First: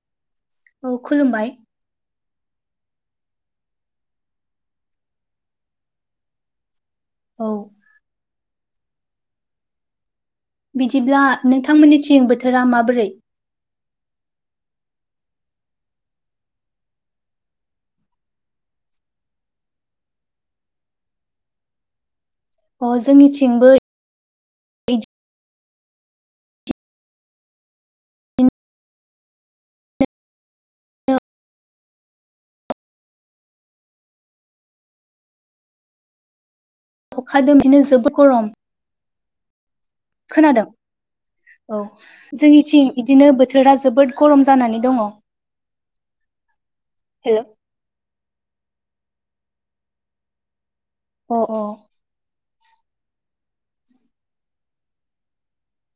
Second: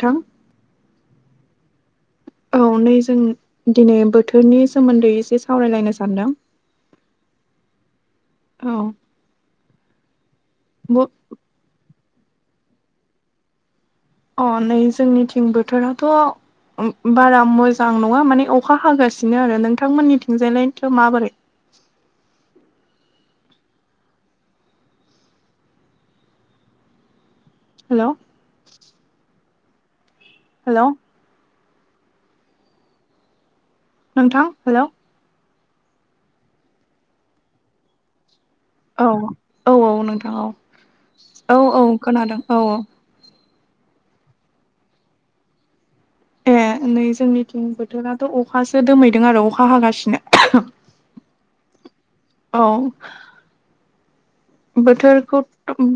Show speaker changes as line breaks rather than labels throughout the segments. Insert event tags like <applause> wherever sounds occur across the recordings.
थां
औ खुलुमबाय।
औ नै जों दिनै बोथोरनि सोमोन्दै इसे सावरायलायनो सानदों।
औ
औ ब
बिदिब्ला नोंथांमोननि थिं बोथोरा माबोरै?
अ नै जोंनि थिं बोथोराथ' बारा मोजां नङा माने अखा हागासिनो आरो नोंथांमोननि थिंजायलायनिथ' माबोरै?
अ जोंनिथिंबो बिदिनो
हेल'औ हेल'औ
औ
नोंथां हेल'औ
अखा <unintelligible> जोबोद गरम।
औ औ औ नोंथां औ
खोनादों
औ औ खोनादों औ औ।
इदिनो बोथोरा जोबोद गरम जानानै दङ।
ए नै
हेल'
जोंनिथिं बोथोराथ' अखासो दोमैदों आरो अखा हागासिनो।
अ अ
औ बोथोरखौ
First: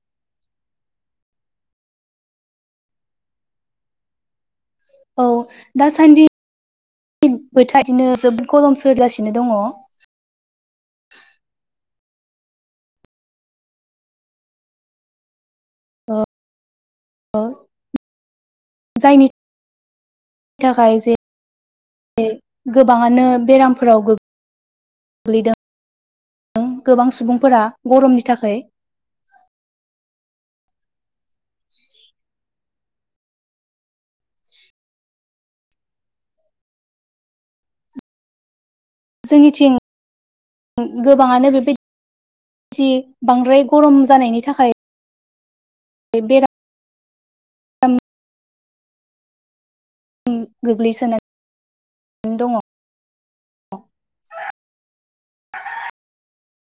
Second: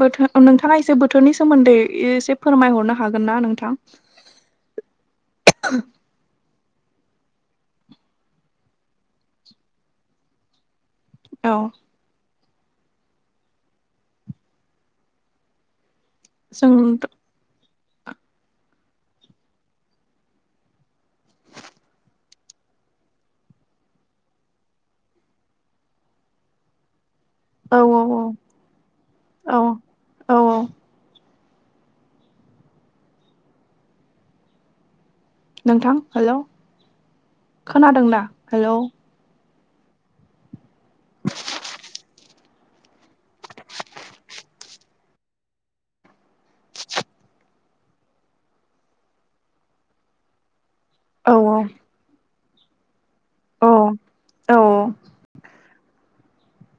बोथोर नोंथाङा एसे बोथोरनि सोमोन्दै एसे फोरमायहरनो हागोन ना नोंथां?
औ दासान्दि बोथोरा बिदिनो जोबोद गरम सोलिगासिनो दङ।
औ
ओ
जों
ओ जायनि थाखाय जे गोबाङानो बेरामफोराव गो-गोग्लैदों। गोबां सुबुंफोरा
औ औ
गरमनि थाखै
औ औ औ नोंथां हेलौ खोनादोंना हेलौ?
जोंनिथिं गोबाङानो बेबाय <unintelligible> बांद्राय गरम जानायनि थाखाय बेरा गोग्लैसोनाय
औ औ।
दङ।
अ औ औ।